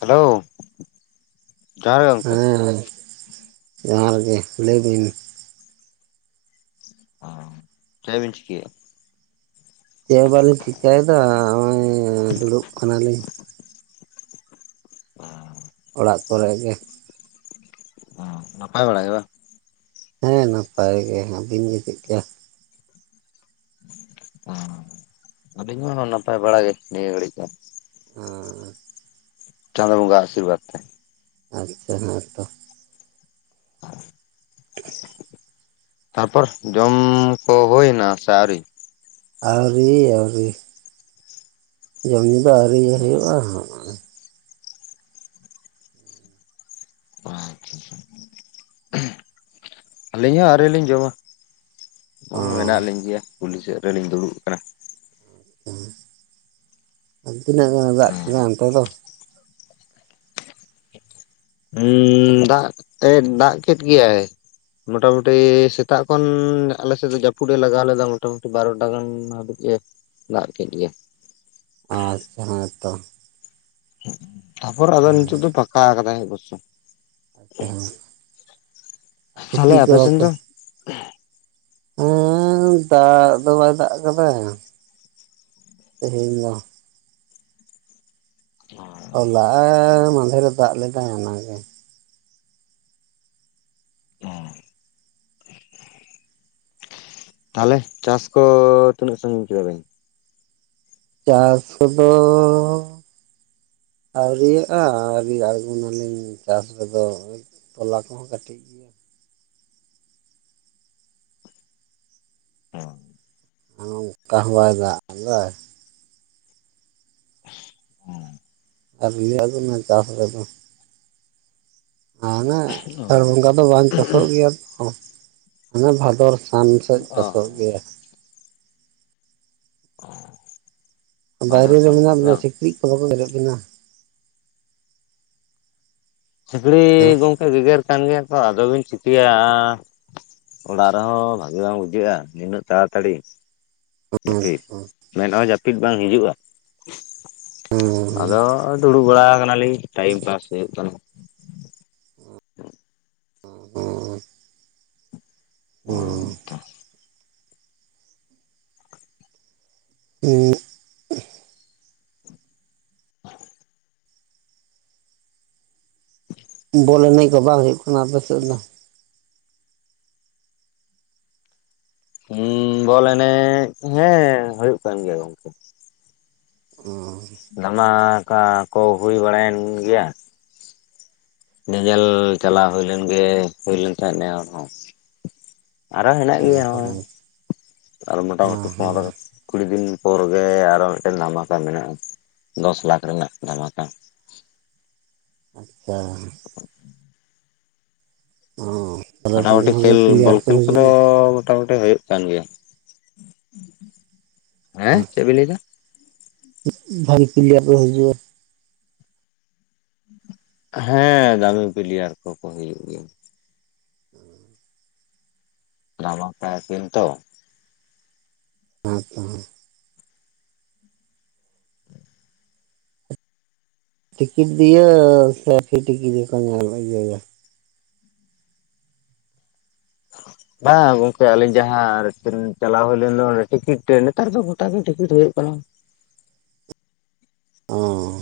Hello ᱡᱚᱦᱟᱨ ᱜᱮ ᱜᱚᱝᱠᱮ ᱦᱮᱸ [inaudible] ᱡᱚᱦᱟᱨ ᱜᱮ ᱞᱟᱹᱭ ᱵᱤᱱ ᱚ ᱪᱮᱫᱵᱤᱱ ᱪᱤᱠᱟᱭᱮᱫᱟ ᱪᱮᱫ ᱦᱚᱸ ᱵᱟᱞᱤᱧ ᱪᱤᱠᱟᱭᱮᱫᱟ ᱱᱚᱜᱚᱭ ᱫᱩᱲᱩᱵ ᱠᱟᱱᱟᱞᱤᱧ ᱚᱲᱟᱜ ᱠᱚᱨᱮ ᱜᱮ ᱱᱟᱯᱟᱭ ᱵᱟᱲᱟ ᱜᱮ ᱵᱟᱝ ᱦᱮᱸ ᱱᱟᱯᱟᱭ ᱜᱮ ᱟᱹᱵᱤᱱ ᱜᱮ ᱪᱮᱫᱞᱮᱠᱟ ᱟᱹᱞᱤᱧ ᱦᱚᱸ ᱱᱟᱯᱟᱭ ᱵᱟᱲᱟᱟᱜ ᱜᱮ ᱱᱤᱭᱟᱹ ᱜᱷᱟᱹᱲᱤᱡ ᱫᱚ ᱦᱚᱸ ᱪᱟᱸᱫ ᱵᱚᱸᱜᱟ ᱟᱤᱨᱵᱟᱫᱽ ᱛᱮ ᱟᱪᱪᱷᱟ ᱦᱮᱸᱛᱚ ᱛᱟᱨᱯᱚᱨ ᱡᱚᱻᱢ ᱠᱚ ᱦᱩᱭᱮᱱᱟ ᱥᱮ ᱟᱹᱣᱨᱤ ᱟᱹᱣᱨᱤ ᱟᱹᱣᱨᱤ ᱡᱚᱢ ᱧᱩ ᱫᱚ ᱟᱹᱣᱨᱤ ᱦᱩᱭᱩᱜᱼᱟ ᱟᱪᱪᱷᱟᱷᱟ ᱟᱹᱞᱤᱧ ᱦᱚᱸ ᱟᱹᱣᱨᱤ ᱞᱤᱧ ᱡᱚᱢᱟ ᱚ ᱦᱸᱚᱭ ᱢᱮᱱᱟᱜ ᱞᱤᱧ ᱜᱮᱭᱟ ᱠᱩᱞᱦᱤ ᱥᱮᱫ ᱨᱮᱞᱤᱧ ᱫᱩᱲᱩᱵ ᱠᱟᱱᱟ ᱟᱨ ᱛᱤᱱᱟᱹᱜ ᱜᱟᱱᱮ ᱫᱟᱜ ᱠᱮᱫᱟ ᱚᱱᱛᱮ ᱫᱚ ᱦᱩᱸ ᱫᱟᱜ ᱛᱮᱫ ᱫᱟᱜ ᱠᱮᱫ ᱜᱮᱭᱟᱭ ᱢᱚᱴᱟᱢᱩᱴᱤ ᱥᱮᱛᱟᱜ ᱠᱷᱚᱱ ᱟᱞᱮ ᱥᱮᱫ ᱫᱚ ᱡᱟᱹᱯᱩᱫ ᱮ ᱞᱟᱜᱟᱣ ᱞᱮᱫᱟ ᱢᱚᱴᱟᱢᱩᱴᱤ ᱵᱟᱨᱚᱴᱟ ᱜᱟᱱ ᱦᱟᱹᱵᱤᱡ ᱮ ᱫᱟᱜ ᱠᱮᱜ ᱜᱮᱭᱟ ᱟᱪᱪᱷᱟ ᱦᱮᱸ ᱛᱚ ᱛᱟᱨᱯᱚᱨ ᱟᱫᱚ ᱦᱮᱸ ᱱᱤᱛᱚᱜ ᱫᱚ ᱯᱷᱟᱠᱟ ᱟᱠᱟᱫᱟᱭ ᱚᱵᱚᱥᱥᱚ ᱟᱪᱪᱷᱟ ᱦᱮᱸ ᱛᱟᱦᱚᱞᱮ ᱠᱤᱪᱨᱤᱡ ᱠᱚ ᱟᱯᱮ ᱥᱮᱱ ᱵᱟᱠᱚ ᱫᱚ ᱦᱮᱸ ᱫᱟᱜ ᱫᱚ ᱵᱟᱭ ᱫᱟᱜ ᱟᱠᱟᱫᱟ ᱛᱮᱦᱮᱧ ᱫᱚ ᱦᱸ ᱦᱚᱞᱟ ᱢᱟᱫᱷᱮᱨᱮ ᱫᱟᱜ ᱞᱮᱫᱟ ᱚᱱᱟᱜᱮ ᱦᱮᱸ ᱛᱟᱦᱞᱮ ᱪᱟᱥ ᱠᱚ ᱛᱤᱱᱟᱹᱜ ᱥᱟᱺᱜᱤᱧ ᱠᱮᱫᱟ ᱵᱮᱱ ᱪᱟᱥ ᱠᱚᱫᱚ ᱟᱹᱣᱨᱤᱭᱟᱜᱼᱟ ᱟᱹᱣᱨᱤ ᱟᱬᱜᱚᱱᱟᱞᱤᱧ ᱪᱟᱥ ᱨᱮᱫᱚ ᱛᱚᱞᱟ ᱠᱚᱦᱚᱸ ᱠᱟᱹᱴᱤᱡ ᱜᱮᱭᱟ ᱦᱚᱸ ᱟᱨ ᱚᱱᱠᱟ ᱦᱚᱵᱟᱭ ᱫᱟᱜ ᱟᱫᱟᱭ ᱦᱸᱚ ᱟᱹᱣᱨᱤ ᱞᱤᱧ ᱟᱬᱜᱚᱱᱟ ᱪᱟᱥ ᱨᱮᱫᱚ ᱦᱟᱱᱮ ᱟᱥᱟᱲ ᱚ ᱵᱚᱸᱜᱟ ᱫᱚ ᱵᱟᱝ ᱪᱟᱥᱚᱜ ᱜᱮᱭᱟ ᱛᱚ ᱦᱟᱱᱮ ᱵᱷᱟᱫᱚᱨ ᱛᱷᱟᱱ ᱥᱮᱫ ᱚ ᱪᱟᱥᱚᱜ ᱜᱮᱭᱟ ᱚ ᱵᱟᱭᱨᱮ ᱨᱮ ᱢᱮᱱᱟᱜ ᱵᱤᱱᱟ ᱥᱤᱠᱲᱤᱡ ᱠᱚ ᱵᱟᱠᱚ ᱜᱮᱨᱮᱫ ᱵᱤᱱᱟ ᱥᱤᱠᱲᱤ ᱦᱮᱸ ᱜᱚᱢᱠᱮ ᱜᱮᱜᱮᱨ ᱠᱟᱱ ᱜᱮᱭᱟ ᱛᱚ ᱟᱫᱚ ᱵᱤᱱ ᱪᱤᱠᱟᱹᱭᱟ ᱚᱲᱟᱜ ᱨᱮᱦᱚᱸ ᱵᱷᱟᱜᱤ ᱵᱟᱝ ᱵᱩᱡᱷᱟᱹᱜᱼᱟ ᱱᱤᱱᱟᱹᱜ ᱛᱟᱲᱟᱛᱟᱲᱤ ᱡᱟᱹᱯᱤᱫ ᱢᱮᱱ ᱦᱚᱸ ᱡᱟᱹᱯᱤᱫ ᱵᱟᱝ ᱦᱤᱡᱩᱜᱼᱟ ᱟᱫᱚ ᱫᱩᱲᱩᱵ ᱵᱟᱲᱟ ᱠᱟᱱᱟᱞᱤᱧ ᱴᱟᱭᱤᱢ ᱯᱟᱥ ᱦᱩᱭᱩᱜ ᱠᱟᱱᱟ ᱦᱩᱸ ᱚᱨ ᱚᱸ ᱤ ᱵᱚᱞ ᱮᱱᱮᱡ ᱠᱚ ᱵᱟᱝ ᱦᱩᱭᱩᱜ ᱠᱟᱱᱟ ᱟᱯᱮ ᱥᱮᱫ ᱫᱚ ᱦᱸ ᱵᱚᱞ ᱮᱱᱮᱡ ᱦᱮᱸ ᱦᱩᱭᱩᱜ ᱠᱟᱱ ᱜᱮᱭᱟ ᱜᱚᱝᱠᱮ ᱚᱸ ᱫᱷᱟᱢᱟᱠᱟ ᱠᱟ ᱦᱩᱭ ᱵᱟᱲᱟᱭᱮᱱ ᱜᱮᱭᱟ ᱧᱮᱧᱮᱞ ᱪᱟᱞᱟᱣ ᱦᱩᱭ ᱞᱮᱱᱜᱮ ᱦᱩᱭ ᱞᱮᱱ ᱛᱟᱦᱮᱸᱫ ᱱᱮ ᱟᱨᱦ ᱟᱨᱚ ᱦᱮᱱᱟᱜ ᱚ ᱦᱮᱸ ᱜᱮᱭᱟ ᱱᱚᱜᱼᱚᱭ ᱟᱨᱦᱚ ᱢᱚᱴᱟᱢᱩᱴᱤ ᱯᱚᱱᱚ ᱦᱮᱸ ᱠᱩᱲᱤ ᱫᱤᱱ ᱯᱚᱨ ᱜᱮ ᱟᱨᱦᱚ ᱢᱤᱫ ᱴᱮᱱ ᱫᱷᱟᱢᱟᱠᱟ ᱢᱮᱱᱟᱜᱼᱟ ᱫᱚᱥ ᱞᱟᱠᱷ ᱨᱮᱱᱟᱜ ᱫᱷᱟᱢᱟᱠᱟ ᱟᱪᱪᱷᱟ ᱚᱸ ᱢᱚᱴᱟᱢᱩᱴᱤ ᱠᱷᱮᱞ ᱵᱚᱞ ᱠᱷᱮᱞ ᱠᱚᱫᱚ ᱢᱚᱴᱟᱢᱩᱴᱤ ᱦᱩᱭᱩᱜ ᱠᱟᱱ ᱜᱮᱭᱟ ᱦᱮᱸ ᱪᱮᱫ ᱵᱤᱱ ᱞᱟᱹᱭ ᱮᱫᱟ ᱵᱷᱟᱜᱤ ᱯᱞᱤᱭᱟᱨ ᱠᱚ ᱦᱤᱡᱩᱜᱼᱟ ᱦᱮᱸ ᱫᱟᱢᱤ ᱯᱞᱤᱭᱟᱨ ᱠᱚᱠᱚ ᱦᱤᱡᱩᱜ ᱜᱮᱭᱟ ᱱᱟᱢᱟ ᱯᱟᱭᱥᱤᱱ ᱛᱚ ᱦᱮᱸ ᱛᱚ ᱦᱮᱸ ᱴᱤᱠᱤᱴ ᱫᱤᱭᱮ ᱥᱮ ᱯᱷᱤ ᱴᱤᱠᱤᱴ ᱜᱮᱠᱚ ᱧᱮᱞ ᱤᱭᱟᱹᱭᱟ ᱟᱨ [inaudible] ᱵᱟᱝ ᱜᱚᱝᱠᱮ ᱟᱞᱤᱧ ᱡᱟᱦᱟᱸ ᱪᱟᱞᱟᱣ ᱦᱩᱭ ᱞᱮᱱ ᱫᱚᱰᱮ ᱴᱤᱠᱤᱴ ᱱᱮᱛᱟᱨ ᱫᱚ ᱜᱚᱴᱟ ᱜᱮ ᱴᱤᱠᱤᱴ ᱦᱩᱭᱩᱜ ᱠᱟᱱᱟ ᱚ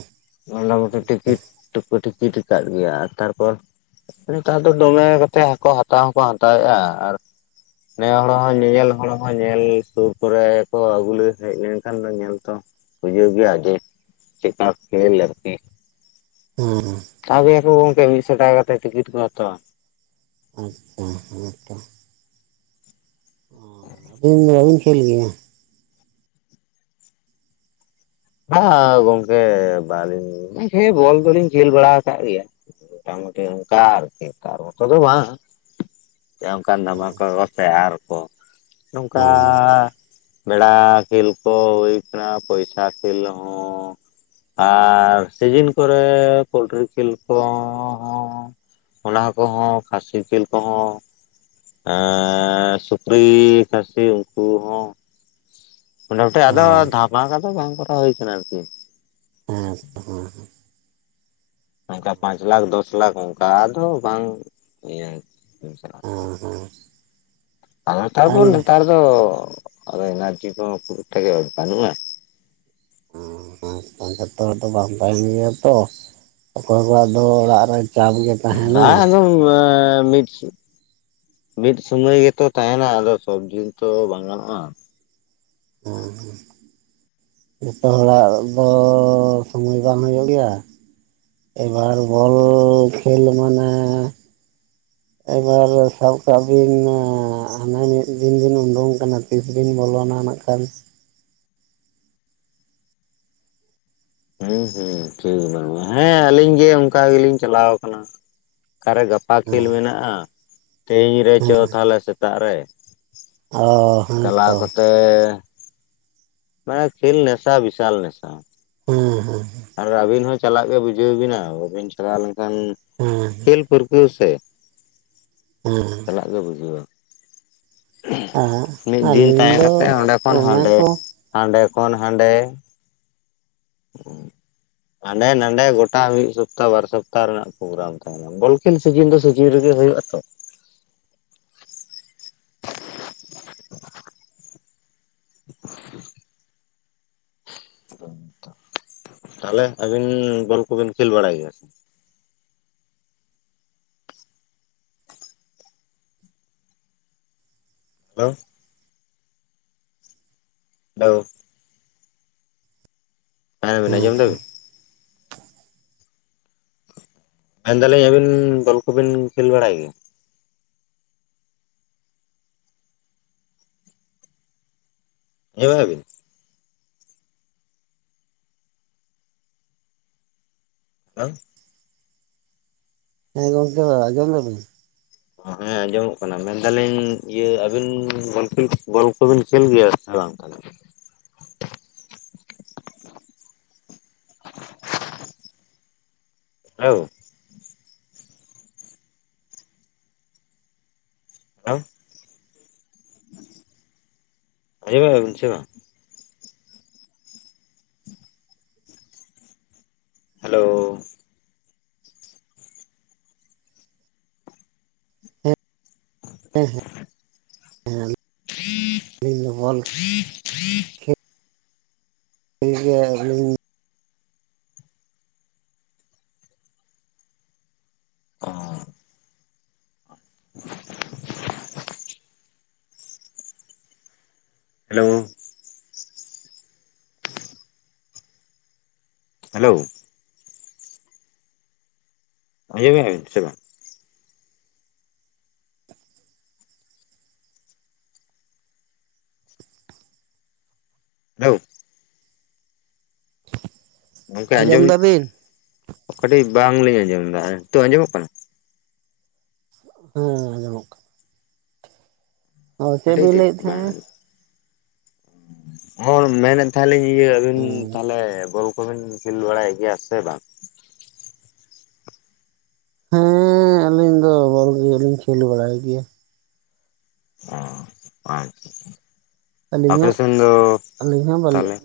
ᱢᱚᱴᱟᱢᱩᱴᱤ ᱴᱤᱠᱤᱴ ᱫᱚ ᱠᱚ ᱴᱤᱠᱤᱴ ᱟᱠᱟᱫ ᱜᱮᱭᱟ ᱛᱟᱨᱯᱚᱨ ᱱᱮᱛᱟᱨ ᱫᱚ ᱫᱚᱢᱮ ᱠᱟᱛᱮ ᱟᱠᱚ ᱦᱟᱛᱟᱣ ᱦᱚᱸᱠᱚ ᱦᱟᱛᱟᱣᱮᱫᱼᱟ ᱟᱨ ᱱᱮ ᱦᱚᱲ ᱦᱚᱸ ᱧᱮᱧᱮᱞ ᱦᱚᱲ ᱦᱚᱸ ᱧᱮᱞ ᱥᱩᱨ ᱠᱚᱨᱮ ᱠᱚ ᱟᱹᱜᱩ ᱦᱮᱡ ᱞᱮᱱᱠᱷᱟᱱ ᱫᱚ ᱧᱮᱞ ᱛᱚ ᱵᱩᱡᱷᱟᱹᱣ ᱜᱮᱭᱟ ᱡᱮ ᱪᱮᱫᱠᱟ ᱠᱷᱮᱞ ᱟᱨᱠᱤ ᱩ [inaudible] ᱦᱟᱛᱟᱣ ᱠᱚ ᱜᱚᱢᱠᱮ ᱢᱤᱫᱥᱚ ᱴᱟᱠᱟ ᱠᱟᱛᱮ ᱴᱤᱠᱤᱴ ᱠᱚ ᱦᱟᱛᱟᱣᱟ ᱟᱪᱪᱷᱟ ᱦᱮᱸ ᱛᱚ ᱟᱹᱞᱤᱧ ᱫᱚ ᱵᱟᱹᱵᱤᱱ ᱠᱷᱮᱞ ᱜᱮᱭᱟ ᱵᱟᱝ ᱟ ᱜᱚᱝᱠᱮ ᱵᱟᱞᱤᱧ ᱦᱮᱸ ᱵᱚᱞ ᱫᱚᱞᱤᱧ ᱠᱷᱮᱞ ᱵᱟᱲᱟ ᱠᱟᱫ ᱜᱮᱭᱟ ᱢᱳᱴᱟᱢᱩᱴᱤ ᱚᱱᱠᱟ ᱟᱨᱠᱤ ᱛᱟᱨ ᱢᱚᱛᱚ ᱫᱚ ᱵᱟᱝ ᱚᱱᱠᱟᱱ ᱚ ᱫᱟᱢᱟ ᱠᱚ ᱵᱮᱵᱚᱥᱛᱟᱭᱟ ᱟᱨᱠᱚ ᱱᱚᱝᱠᱟ ᱦᱮᱸ ᱵᱮᱲᱟ ᱠᱷᱮᱞ ᱠᱚ ᱦᱩᱭ ᱠᱟᱱᱟ ᱯᱚᱭᱥᱟ ᱠᱷᱮᱞ ᱦᱚᱸ ᱟᱨ ᱥᱤᱡᱤᱱ ᱠᱚᱨᱮ ᱯᱳᱚᱞᱴᱨᱤ ᱠᱷᱮᱞ ᱠᱚᱦᱚᱸ ᱚᱱᱟ ᱠᱚᱦᱚᱸ ᱠᱷᱟᱹᱥᱤ ᱡᱮᱞ ᱠᱚᱦᱚᱸ ᱟᱨ ᱥᱩᱠᱨᱤ ᱠᱟᱥᱤ ᱩᱱᱠᱩ ᱦᱚᱸ ᱢᱚᱴᱟᱢᱩᱴᱤ ᱛᱚ ᱟᱫᱚ ᱫᱷᱟᱯᱟᱠᱟ ᱫᱚ ᱵᱟᱝ ᱠᱚᱨᱟᱣ ᱦᱩᱭ ᱠᱟᱱᱟ ᱟᱨᱠᱤ ᱦᱮᱸ ᱛᱚ ᱦᱮᱸ ᱦᱮᱸ ᱚᱱᱠᱟ ᱯᱟᱸᱪ ᱞᱟᱠᱷ ᱫᱚᱥ ᱞᱟᱠᱷ ᱚᱱᱠᱟ ᱫᱚ ᱵᱟᱝ ᱤᱭᱟᱹ ᱦᱮᱸ ᱦᱮᱸ [inaudible] ᱟ-ᱚ ᱛᱟᱨᱯᱚᱨ ᱟᱞᱮ ᱱᱮᱛᱟᱨ ᱛᱚ ᱟᱫᱚ ᱮᱱᱟᱨᱡᱤ ᱠᱚ ᱦᱚ ᱠᱷᱩᱵ ᱮᱠᱢᱟ ᱫᱚ ᱵᱟᱹᱱᱩᱜᱼᱟ ᱾ [unintelligible] ᱵᱟᱝ ᱛᱟᱦᱮᱱ ᱜᱮᱭᱟ ᱛᱚ ᱚᱠᱚᱭ ᱠᱚᱣᱟᱜ ᱫᱚ ᱚᱲᱟᱜ ᱨᱮ ᱪᱟᱯ ᱜᱮ ᱛᱟᱦᱮᱱᱟ ᱾ ᱚᱣᱟ ᱢᱩᱪ ᱢᱤᱫ ᱥᱩᱢᱟᱹᱭ ᱜᱮᱛᱚ ᱛᱟᱦᱮᱱᱟ ᱟᱫᱚ ᱥᱚᱵ ᱫᱤᱱ ᱛᱚ ᱵᱟᱝ ᱜᱟᱱᱚᱜᱼᱟ ᱾ ᱦᱩᱸ-ᱦᱩᱸ ᱾ ᱡᱚᱛᱚ ᱦᱚᱲᱟᱜ ᱫᱚ ᱥᱚᱢᱚᱭ ᱵᱟᱝ ᱦᱩᱭᱩᱜ ᱜᱮᱭᱟ ᱮᱵᱟᱨ ᱵᱚᱞ ᱠᱷᱮᱞ ᱢᱟᱱᱮ ᱮᱵᱟᱨ ᱥᱟᱵ ᱠᱟᱜ ᱵᱤᱱ ᱦᱟᱱᱟ ᱢᱤᱫ ᱫᱤᱱ ᱵᱤᱱ ᱩᱰᱩᱝ ᱠᱟᱱᱟ ᱛᱤᱥᱵᱤ ᱵᱚᱞᱚᱱᱟ ᱱᱟᱜ ᱠᱷᱟᱱ ᱦᱮᱸ ᱦᱮᱸ ᱴᱷᱤᱠ ᱦᱮᱸ ᱟᱹᱞᱤᱧ ᱜᱮ ᱚᱱᱠᱟ ᱜᱮᱞᱤᱧ ᱪᱟᱞᱟᱣ ᱠᱟᱱᱟ ᱚᱠᱟᱨᱮ ᱜᱟᱯᱟ ᱜᱟᱯᱟ ᱦᱮᱸ ᱠᱷᱮᱞ ᱢᱮᱱᱟᱜᱼᱟ ᱛᱮᱦᱮᱧ ᱨᱮ ᱪᱚ ᱦᱮᱸ ᱛᱟᱦᱚᱞᱮ ᱥᱮᱛᱟᱜ ᱨᱮ ᱚ ᱦᱮᱸ ᱛᱚ ᱚᱻᱮ ᱱᱚᱜᱼᱚᱭ ᱠᱷᱮᱞ ᱱᱮᱥᱟ ᱵᱤᱥᱟᱞ ᱱᱮᱥᱟ ᱾ ᱦᱩ ᱦᱩ ᱟᱨ ᱟᱹᱵᱤᱱ ᱦᱚᱸ ᱪᱟᱞᱟᱜ ᱜᱮ ᱵᱩᱡᱷᱟᱹᱣ ᱵᱤᱱᱟ ᱵᱟᱹᱵᱤᱱ ᱪᱟᱞᱟᱣ ᱞᱮᱱ ᱠᱷᱟᱱ ᱦᱩᱸᱻᱦᱩ ᱾ ᱯᱟᱨᱯᱟᱥ ᱥᱮ ᱦᱩᱸ-ᱦᱩᱸ ᱾ ᱪᱟᱞᱟᱜ ᱜᱮ ᱵᱩᱡᱷᱟᱹᱣᱼᱟ ᱾ ᱟᱨ ᱢᱤᱫ ᱫᱤᱱ ᱟᱹᱞᱤᱧ ᱛᱟᱦᱮᱸ ᱫᱚ ᱠᱟᱛᱮ ᱚᱸᱰᱮ ᱠᱷᱚᱱ ᱚᱱᱟ ᱦᱟᱸᱰᱮ ᱠᱚ ᱦᱟᱸᱰᱮ ᱠᱷᱚᱱ ᱦᱟᱸᱰᱮ ᱾ ᱦᱟᱸᱰᱮ ᱱᱟᱰᱮ ᱜᱚᱴᱟ ᱢᱤᱫ ᱥᱚᱯᱛᱟᱦᱚ ᱵᱟᱨ ᱥᱚᱯᱛᱟᱦᱚ ᱨᱮᱱᱟᱜ ᱯᱨᱳᱜᱨᱟᱢ ᱛᱟᱦᱮᱸ ᱱᱟ ᱾ ᱵᱚᱞ ᱠᱷᱮᱞ ᱥᱤᱡᱤᱱ ᱫᱚ ᱥᱤᱡᱤᱱ ᱨᱮᱜᱮ ᱦᱩᱭᱩᱜᱼᱟ ᱛᱚ ᱾ [unintelligible] ᱛᱟᱦᱚᱞᱮ ᱟᱹᱵᱤᱱ ᱵᱚᱞ ᱠᱚᱵᱤᱱ ᱠᱷᱮᱞ ᱵᱟᱲᱟᱭ ᱜᱮᱭᱟ ᱥᱮ? ᱮᱸ [inaudible] ᱦᱮᱸᱛᱚ [unintelligible] ᱢᱮᱱ ᱫᱟᱞᱤᱧ ᱟᱹᱵᱤᱱ ᱵᱚᱞ ᱠᱚᱵᱤᱱ ᱠᱷᱮᱞ ᱵᱟᱲᱟᱜ ᱜᱮᱭᱟ? [inaudible] [inaudible] ᱦᱮᱸ ᱜᱚᱢᱠᱮ ᱟᱡᱚᱢ ᱫᱟᱵᱤᱱ? ᱦᱮᱸ ᱟᱸᱡᱚᱢᱚᱜ ᱠᱟᱱᱟ ᱢᱮᱱ ᱫᱟᱞᱤᱧ ᱤᱭᱟᱹ ᱟᱹᱵᱤᱱ ᱵᱚᱞ ᱠᱷᱮᱞ ᱵᱚᱞ ᱠᱚᱵᱤᱱ ᱠᱷᱮᱞ ᱜᱮᱭᱟ ᱥᱮ ᱵᱟᱝ? ᱛᱟᱞᱮ ᱦᱮᱣ ᱾ ᱟᱸ [unintelligible] ᱦᱮᱞᱳᱣ, ᱦᱮᱸ [inaudible] ᱦᱮᱸ ᱦᱮᱸ [inaudible] ᱠᱷᱮ [unintelligible] ᱚᱸᱻ ᱦᱮᱞᱳᱣ ᱾ ᱦᱮᱞᱳᱣ ᱾ ᱟᱡᱚᱢᱮᱜᱼᱟ ᱵᱤᱱ ᱥᱮ ᱵᱟᱝ? [inaudible] ᱜᱚᱢᱠᱮ ᱟᱸᱡᱚᱢ ᱠᱟᱹᱴᱤᱡ ᱵᱟᱝᱞᱤᱧ ᱟᱸᱡᱚᱢ ᱮᱫᱟ ᱱᱤᱛᱚᱜ ᱟᱸᱡᱚᱢᱚᱜ ᱠᱟᱱᱟ ᱦᱮᱸ ᱜᱟᱱᱚᱜ ᱠᱟᱱᱟ ᱚ ᱪᱮᱫ ᱟᱹᱰᱤ ᱵᱤᱱ ᱴᱮᱥᱴ ᱞᱟᱹᱭᱮᱫ ᱵᱟᱝ ᱛᱟᱦᱮᱸᱜᱼᱟ ᱦᱩ ᱢᱮᱱᱮᱫ ᱛᱟᱦᱮᱞᱤᱧ ᱤᱭᱟᱹ ᱟᱹᱵᱤᱱ ᱛᱟᱦᱞᱮ ᱵᱚᱞ ᱠᱚᱵᱤᱱ ᱠᱷᱮᱞ ᱵᱟᱲᱟᱭ ᱜᱤᱭᱟ ᱥᱮ ᱵᱟᱝ ᱦᱮᱸ ᱟᱹᱞᱤᱧ ᱫᱚ ᱵᱚᱞ ᱜᱮᱞᱤᱧ ᱠᱷᱮᱞ ᱵᱟᱲᱟᱭ ᱜᱮᱭᱟ ᱚ ᱟᱪᱪᱷᱟ ᱟᱹᱞᱤᱧ ᱚᱯᱮ ᱦᱟᱸᱜ ᱥᱮᱱ ᱫᱚ ᱟᱹᱞᱤᱧ ᱦᱚᱸ ᱵᱟᱞᱮ ᱛᱟᱦᱚᱞᱮ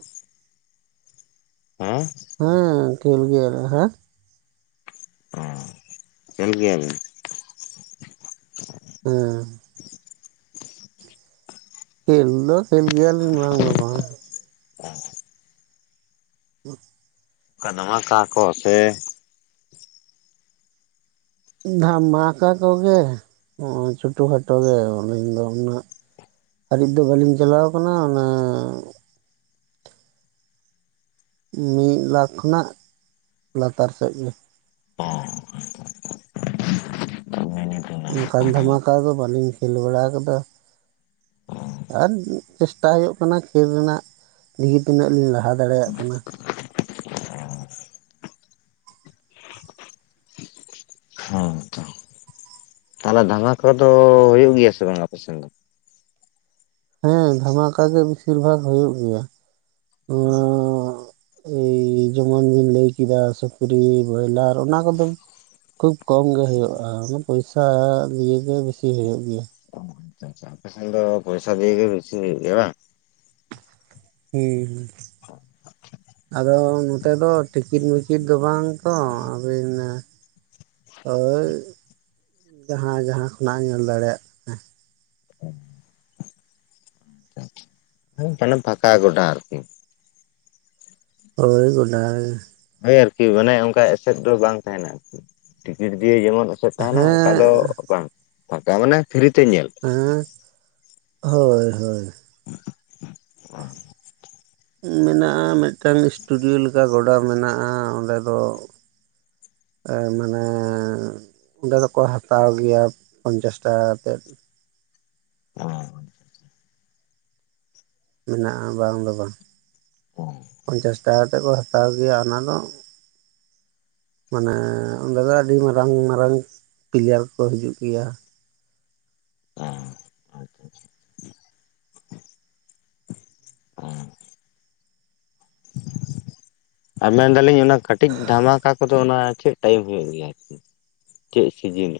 ᱦᱟᱸ ᱾ ᱦᱩᱸ ᱠᱷᱮᱞ ᱜᱮᱭᱟ ᱞᱮ ᱦᱟᱸ ᱚᱸ ᱠᱷᱮᱞ ᱜᱮᱭᱟᱞᱤᱧ ᱾ ᱦᱩᱸ ᱠᱷᱮᱞ ᱫᱚ ᱠᱷᱮᱞ ᱜᱮᱭᱟᱞᱤᱧ ᱵᱟᱝ ᱫᱚ ᱵᱟᱝ ᱾ [inaudible] ᱠᱟᱱᱟ ᱱᱚᱣᱟᱠᱟ ᱠᱚ ᱥᱮ ᱫᱷᱟᱢᱟᱠᱟ ᱠᱚᱜᱮ ᱱᱚᱜᱼᱚᱭ ᱪᱷᱳᱴᱳ ᱠᱷᱟᱴᱚ ᱜᱮ ᱟᱹᱞᱤᱧ ᱫᱚ ᱩᱱᱟᱹᱜ ᱟᱹᱞᱤᱧ ᱫᱚ ᱵᱟᱹᱞᱤᱧ ᱪᱟᱞᱟᱣ ᱟᱠᱟᱱᱟ ᱚᱱᱟ ᱢᱤᱫ ᱞᱟᱠᱷ ᱠᱷᱚᱱᱟᱜ ᱞᱟᱛᱟᱨ ᱥᱮᱫ ᱜᱮ ᱚ [inaudible] ᱚᱱᱠᱟᱱ ᱫᱷᱟᱢᱟᱠᱟ ᱫᱚ ᱵᱟᱹᱞᱤᱧ ᱠᱷᱮᱞ ᱵᱟᱲᱟ ᱟᱠᱟᱫᱟ ᱟᱨ ᱪᱮᱥᱴᱟ ᱦᱩᱭᱩᱜ ᱠᱟᱱᱟ ᱠᱷᱮᱞ ᱨᱮᱱᱟᱜ ᱫᱮᱠᱷᱤ ᱛᱤᱱᱟᱹᱜ ᱞᱤᱧ ᱞᱟᱦᱟ ᱫᱟᱲᱮᱭᱟᱜ ᱠᱟᱱᱟ ᱦᱮᱸ ᱛᱚ ᱛᱟᱦᱚᱞᱮ ᱫᱷᱟᱢᱟᱠᱟ ᱠᱚ ᱫᱚ ᱦᱩᱭᱩᱜ ᱜᱮᱭᱟ ᱥᱮ ᱵᱟᱝ ᱟᱯᱮ ᱥᱮᱱ ᱫᱚ ᱦᱮᱸ ᱫᱷᱟᱢᱟᱠᱟ ᱜᱮ ᱵᱮᱥᱤᱨ ᱵᱷᱟᱜᱽ ᱦᱩᱭᱩᱜ ᱜᱮᱭᱟ ᱱᱚᱣᱟ ᱮᱭ ᱡᱮᱢᱚᱱ ᱵᱤᱱ ᱞᱟᱹᱭ ᱠᱮᱫᱟ ᱥᱩᱠᱨᱤ ᱵᱚᱭᱞᱟᱨ ᱚᱱᱟ ᱠᱚᱫᱚᱢ ᱠᱷᱩᱵ ᱠᱚᱢ ᱜᱮ ᱦᱩᱭᱩᱜᱼᱟ ᱚᱱᱟ ᱯᱚᱭᱥᱟ ᱫᱤᱭᱮ ᱜᱮ ᱵᱤᱥᱤ ᱦᱩᱭᱩᱜ ᱜᱮᱭᱟ ᱚ [inaudible] ᱟᱯᱮ ᱥᱮᱱ ᱫᱚ ᱯᱚᱭᱥᱟ ᱫᱤᱭᱟᱹ ᱜᱮ ᱵᱤᱥᱤ ᱦᱩᱭᱩᱜ ᱜᱮᱭᱟ ᱵᱟᱝ ᱦᱮᱸ ᱟᱫᱚ ᱱᱚᱛᱮ ᱫᱚ ᱴᱤᱠᱤᱴ ᱢᱤᱠᱤᱴ ᱫᱚ ᱵᱟᱝ ᱛᱚ ᱟᱹᱵᱤᱱ ᱦᱳᱭ ᱡᱟᱦᱟᱸ ᱡᱟᱦᱟᱸ ᱠᱷᱚᱱᱟᱜᱼᱮ ᱧᱮᱞ ᱫᱟᱲᱮᱭᱟᱜ ᱦᱮᱸ ᱢᱟᱱᱮ ᱯᱷᱟᱠᱟ ᱜᱚᱰᱟ ᱟᱨᱠᱤ ᱦᱳᱭ ᱜᱚᱰᱟ ᱦᱳᱭ ᱟᱨᱠᱤ ᱢᱟᱱᱮ ᱚᱱᱠᱟ ᱮᱥᱮᱫ ᱫᱚ ᱵᱟᱝ ᱛᱟᱦᱮᱱᱟ ᱟᱨᱠᱤ ᱴᱤᱠᱤᱴ ᱫᱤᱭᱟᱹ ᱡᱮᱢᱚᱱ ᱛᱟᱦᱮᱱᱟ ᱚᱱᱠᱟ ᱦᱮᱸ ᱫᱚ ᱵᱟᱝ ᱯᱷᱟᱠᱟ ᱢᱟᱱᱮ ᱯᱷᱤᱨᱤ ᱛᱮ ᱧᱮᱞ ᱦᱮᱸ ᱦᱳᱭ ᱦᱳᱭ [inaudible] ᱢᱮᱱᱟᱜᱼᱟ ᱢᱤᱫᱴᱟᱝ ᱥᱴᱩᱰᱤᱭᱳ ᱞᱮᱠᱟ ᱜᱚᱰᱟ ᱢᱮᱱᱟᱜᱼᱟ ᱚᱸᱰᱮ ᱫᱚ ᱢᱟᱱᱮ ᱚᱸᱰᱮ ᱫᱚᱠᱚ ᱦᱟᱛᱟᱣ ᱜᱮᱭᱟ ᱯᱚᱧᱪᱟᱥ ᱴᱟᱠᱟ ᱠᱟᱛᱮᱫ [unintelligible] ᱢᱮᱱᱟᱜᱼᱟ ᱵᱟᱝ ᱫᱚ ᱵᱟᱝ ᱯᱚᱧᱪᱟᱥ ᱴᱟᱠᱟ ᱠᱟᱛᱮᱫ ᱠᱚ ᱦᱟᱛᱟᱣ ᱜᱮᱭᱟ ᱚᱱᱟ ᱫᱚ ᱢᱟᱱᱮ ᱚᱸᱰᱮ ᱫᱚ ᱟᱹᱰᱤ ᱢᱟᱨᱟᱝ ᱢᱟᱨᱟᱝ ᱯᱞᱤᱭᱟᱨ ᱠᱚ ᱦᱤᱡᱩᱜ ᱜᱮᱭᱟ ᱚᱸ ᱟᱪᱪᱷᱟᱪᱷᱟ [unintelligible] ᱟᱨ ᱢᱮᱱ ᱫᱟᱞᱤᱧ ᱚᱱᱟ ᱠᱟᱹᱴᱤᱡ ᱫᱷᱟᱢᱟᱠᱟ ᱠᱚᱫᱚ ᱚᱱᱟ ᱪᱮᱫ ᱴᱟᱭᱤᱢ ᱦᱩᱭᱩᱜ ᱜᱮᱭᱟ ᱟᱨᱠᱤ ᱪᱮᱫ ᱥᱤᱡᱤᱱ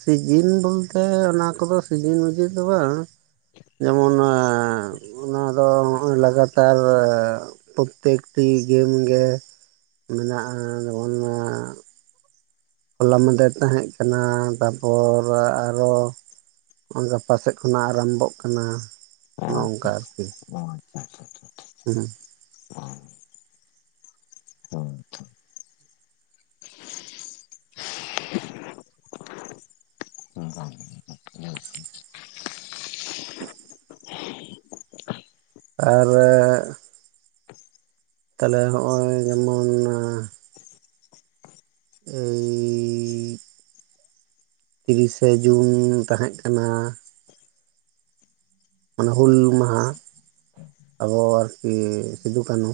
ᱥᱤᱡᱤᱱ ᱵᱚᱞᱛᱮ ᱚᱱᱟ ᱠᱚᱫᱚ ᱥᱤᱡᱤᱱ ᱢᱤᱡᱤᱱ ᱫᱚ ᱵᱟᱝ ᱡᱮᱢᱚᱱᱼᱟᱺ ᱚᱱᱟ ᱫᱚ ᱚᱸᱜᱼᱚᱭ ᱞᱟᱜᱟᱛ ᱟᱨ ᱯᱨᱚᱛᱛᱮᱠᱴᱤ ᱜᱮᱢ ᱜᱮ ᱢᱮᱱᱟᱜᱼᱟ ᱚᱱᱟ ᱦᱚᱞᱟ ᱢᱟᱫᱮᱨ ᱛᱟᱦᱮᱸᱜ ᱠᱟᱱᱟ ᱛᱟᱨᱯᱚᱨ ᱟᱨᱚ [unintelligible] ᱜᱟᱯᱟᱥᱮᱫ ᱠᱷᱚᱱᱟᱜ ᱟᱨᱟᱢᱵᱚᱜ ᱠᱟᱱᱟ ᱚ ᱟᱪᱪᱷᱟ ᱱᱚᱝᱠᱟ ᱟᱨᱠᱤ ᱟᱪᱪᱷᱟ ᱚ ᱟᱪᱪᱷᱟ [unintelligible] [unintelligible] [unintelligible] [unintelligible] [unintelligible] [unintelligible] ᱟᱨᱟᱹ ᱛᱟᱦᱚᱞᱮ ᱦᱚᱜᱼᱚᱭ ᱡᱮᱢᱚᱱ ᱟᱹᱭᱻᱤ ᱛᱤᱨᱤᱥᱮ ᱡᱩᱱ ᱛᱟᱦᱮᱸᱜ ᱠᱟᱱᱟ᱾ ᱚᱱᱟ ᱦᱩᱞ ᱢᱟᱦᱟ ᱟᱵᱚ ᱟᱣᱚᱨ ᱠᱤ ᱥᱤᱫᱩ ᱠᱟᱹᱱᱦᱩ᱾